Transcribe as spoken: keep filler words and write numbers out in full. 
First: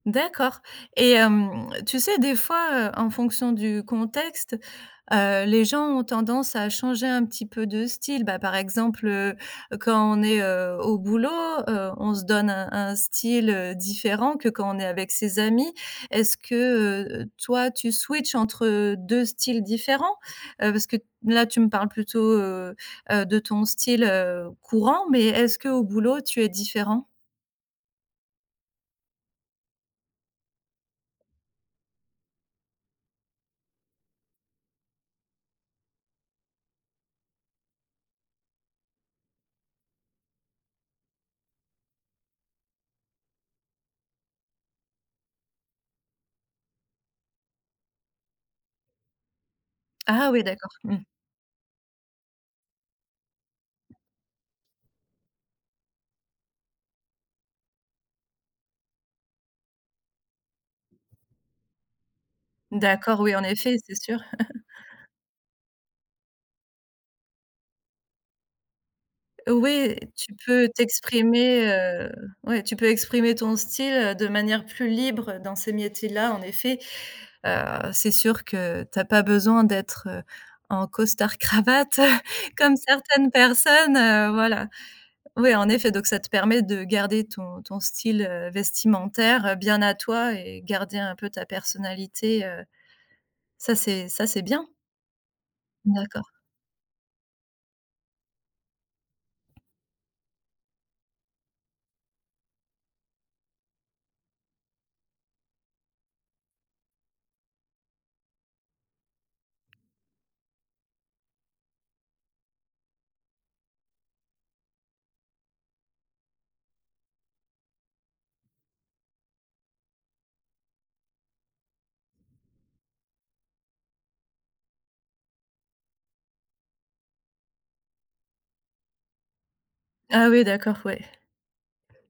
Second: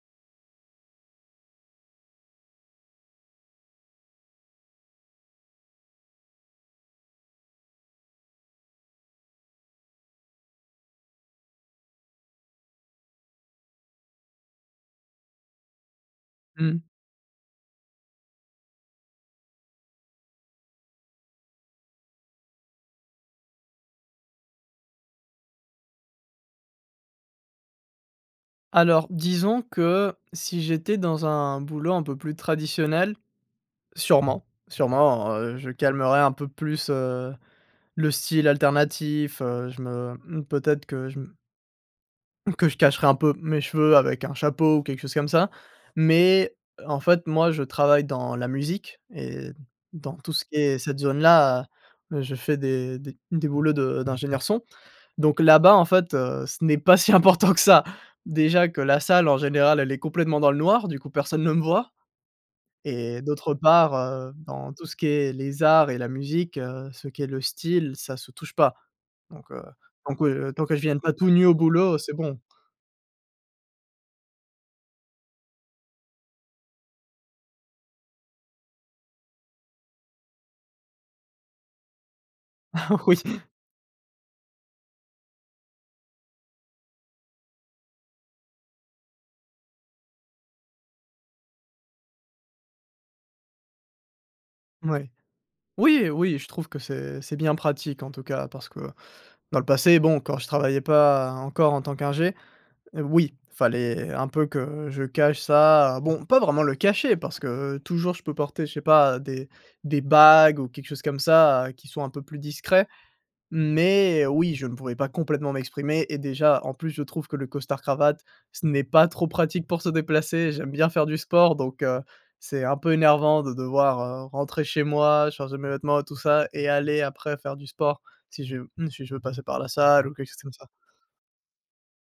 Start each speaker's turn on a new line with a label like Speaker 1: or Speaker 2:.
Speaker 1: D'accord et hem, tu sais des fois heu, en fonction du contexte, heu, les gens ont tendance à changer un petit peu de style. Bah, par exemple heu, quand on est heu, au boulot, heu on se donne un un style heu, différent que quand on est avec ses amis. Est-ce
Speaker 2: Mmh.
Speaker 1: que heu, toi tu switch entre deux styles différents? Heu, parce que, là, tu me parles plutôt heu, heu, de ton style heu, courant, mais est-ce qu'au boulot tu es différent?
Speaker 2: Alors, disons que si j'étais dans un boulot un peu plus traditionnel, sûrement, sûrement, heu, je calmerais un peu plus heu, le style alternatif, heu, je me mmh peut-être que je me que je cacherais un peu mes cheveux avec un chapeau ou quelque chose comme ça, mais, heu, en fait moi, je travaille dans la musique et dans
Speaker 1: Ah
Speaker 2: tout
Speaker 1: oui
Speaker 2: ce qui
Speaker 1: d'accord.
Speaker 2: est
Speaker 1: Mmh.
Speaker 2: cette zone-là, heu, je fais des des des boulots de d'ingénieur son. Donc, là-bas en fait, heu, ce n'est pas si important que ça. Déjà que la salle en général, elle est complètement dans le noir, du coup personne ne me voit.
Speaker 1: D'accord,
Speaker 2: Et
Speaker 1: oui en
Speaker 2: d'autre
Speaker 1: effet
Speaker 2: part,
Speaker 1: c'est sûr.
Speaker 2: heu, dans tout ce qui est les arts et la musique, heu, ce qui est le style ça se touche pas. Donc, heu,
Speaker 1: Ouais,
Speaker 2: donc ouais,
Speaker 1: tu
Speaker 2: heu, tant
Speaker 1: peux
Speaker 2: que je ne vienne pas tout nu au
Speaker 1: t'exprimer,
Speaker 2: boulot, heu,
Speaker 1: heu,
Speaker 2: c'est bon.
Speaker 1: ouais tu peux exprimer ton style de manière plus libre dans ces métiers là en effet, heu, c'est sûr que tu as pas besoin d'être, heu, en costard cravate comme
Speaker 2: Ah oui.
Speaker 1: certaines personnes, heu, voilà. Oui, en effet, donc ça te permet de garder ton ton style, heu, vestimentaire bien à toi et garder un peu ta personnalité, heu, ça c'est ça c'est bien.
Speaker 2: Ouais. Oui
Speaker 1: D'accord.
Speaker 2: oui, je trouve que c'est c'est bien pratique en tout cas parce que dans le passé bon, quand je travaillais pas encore en tant qu'ingé oui, il fallait un peu que je cache ça, bon, pas vraiment le cacher parce que toujours je peux porter je sais pas, des des bagues ou quelque chose comme ça qui soit un peu plus discret. Mais oui, je ne pourrais pas complètement m'exprimer et déjà en plus je trouve que le costard cravate, ce n'est pas trop pratique pour se déplacer, j'aime bien faire du sport, donc, heu, c'est un peu énervant de devoir, heu, rentrer chez moi, changer mes vêtements et tout ça et aller après faire du sport si je si je veux passer par la salle ou
Speaker 1: Ah
Speaker 2: quelque chose
Speaker 1: oui
Speaker 2: comme ça.
Speaker 1: d'accord, ouais.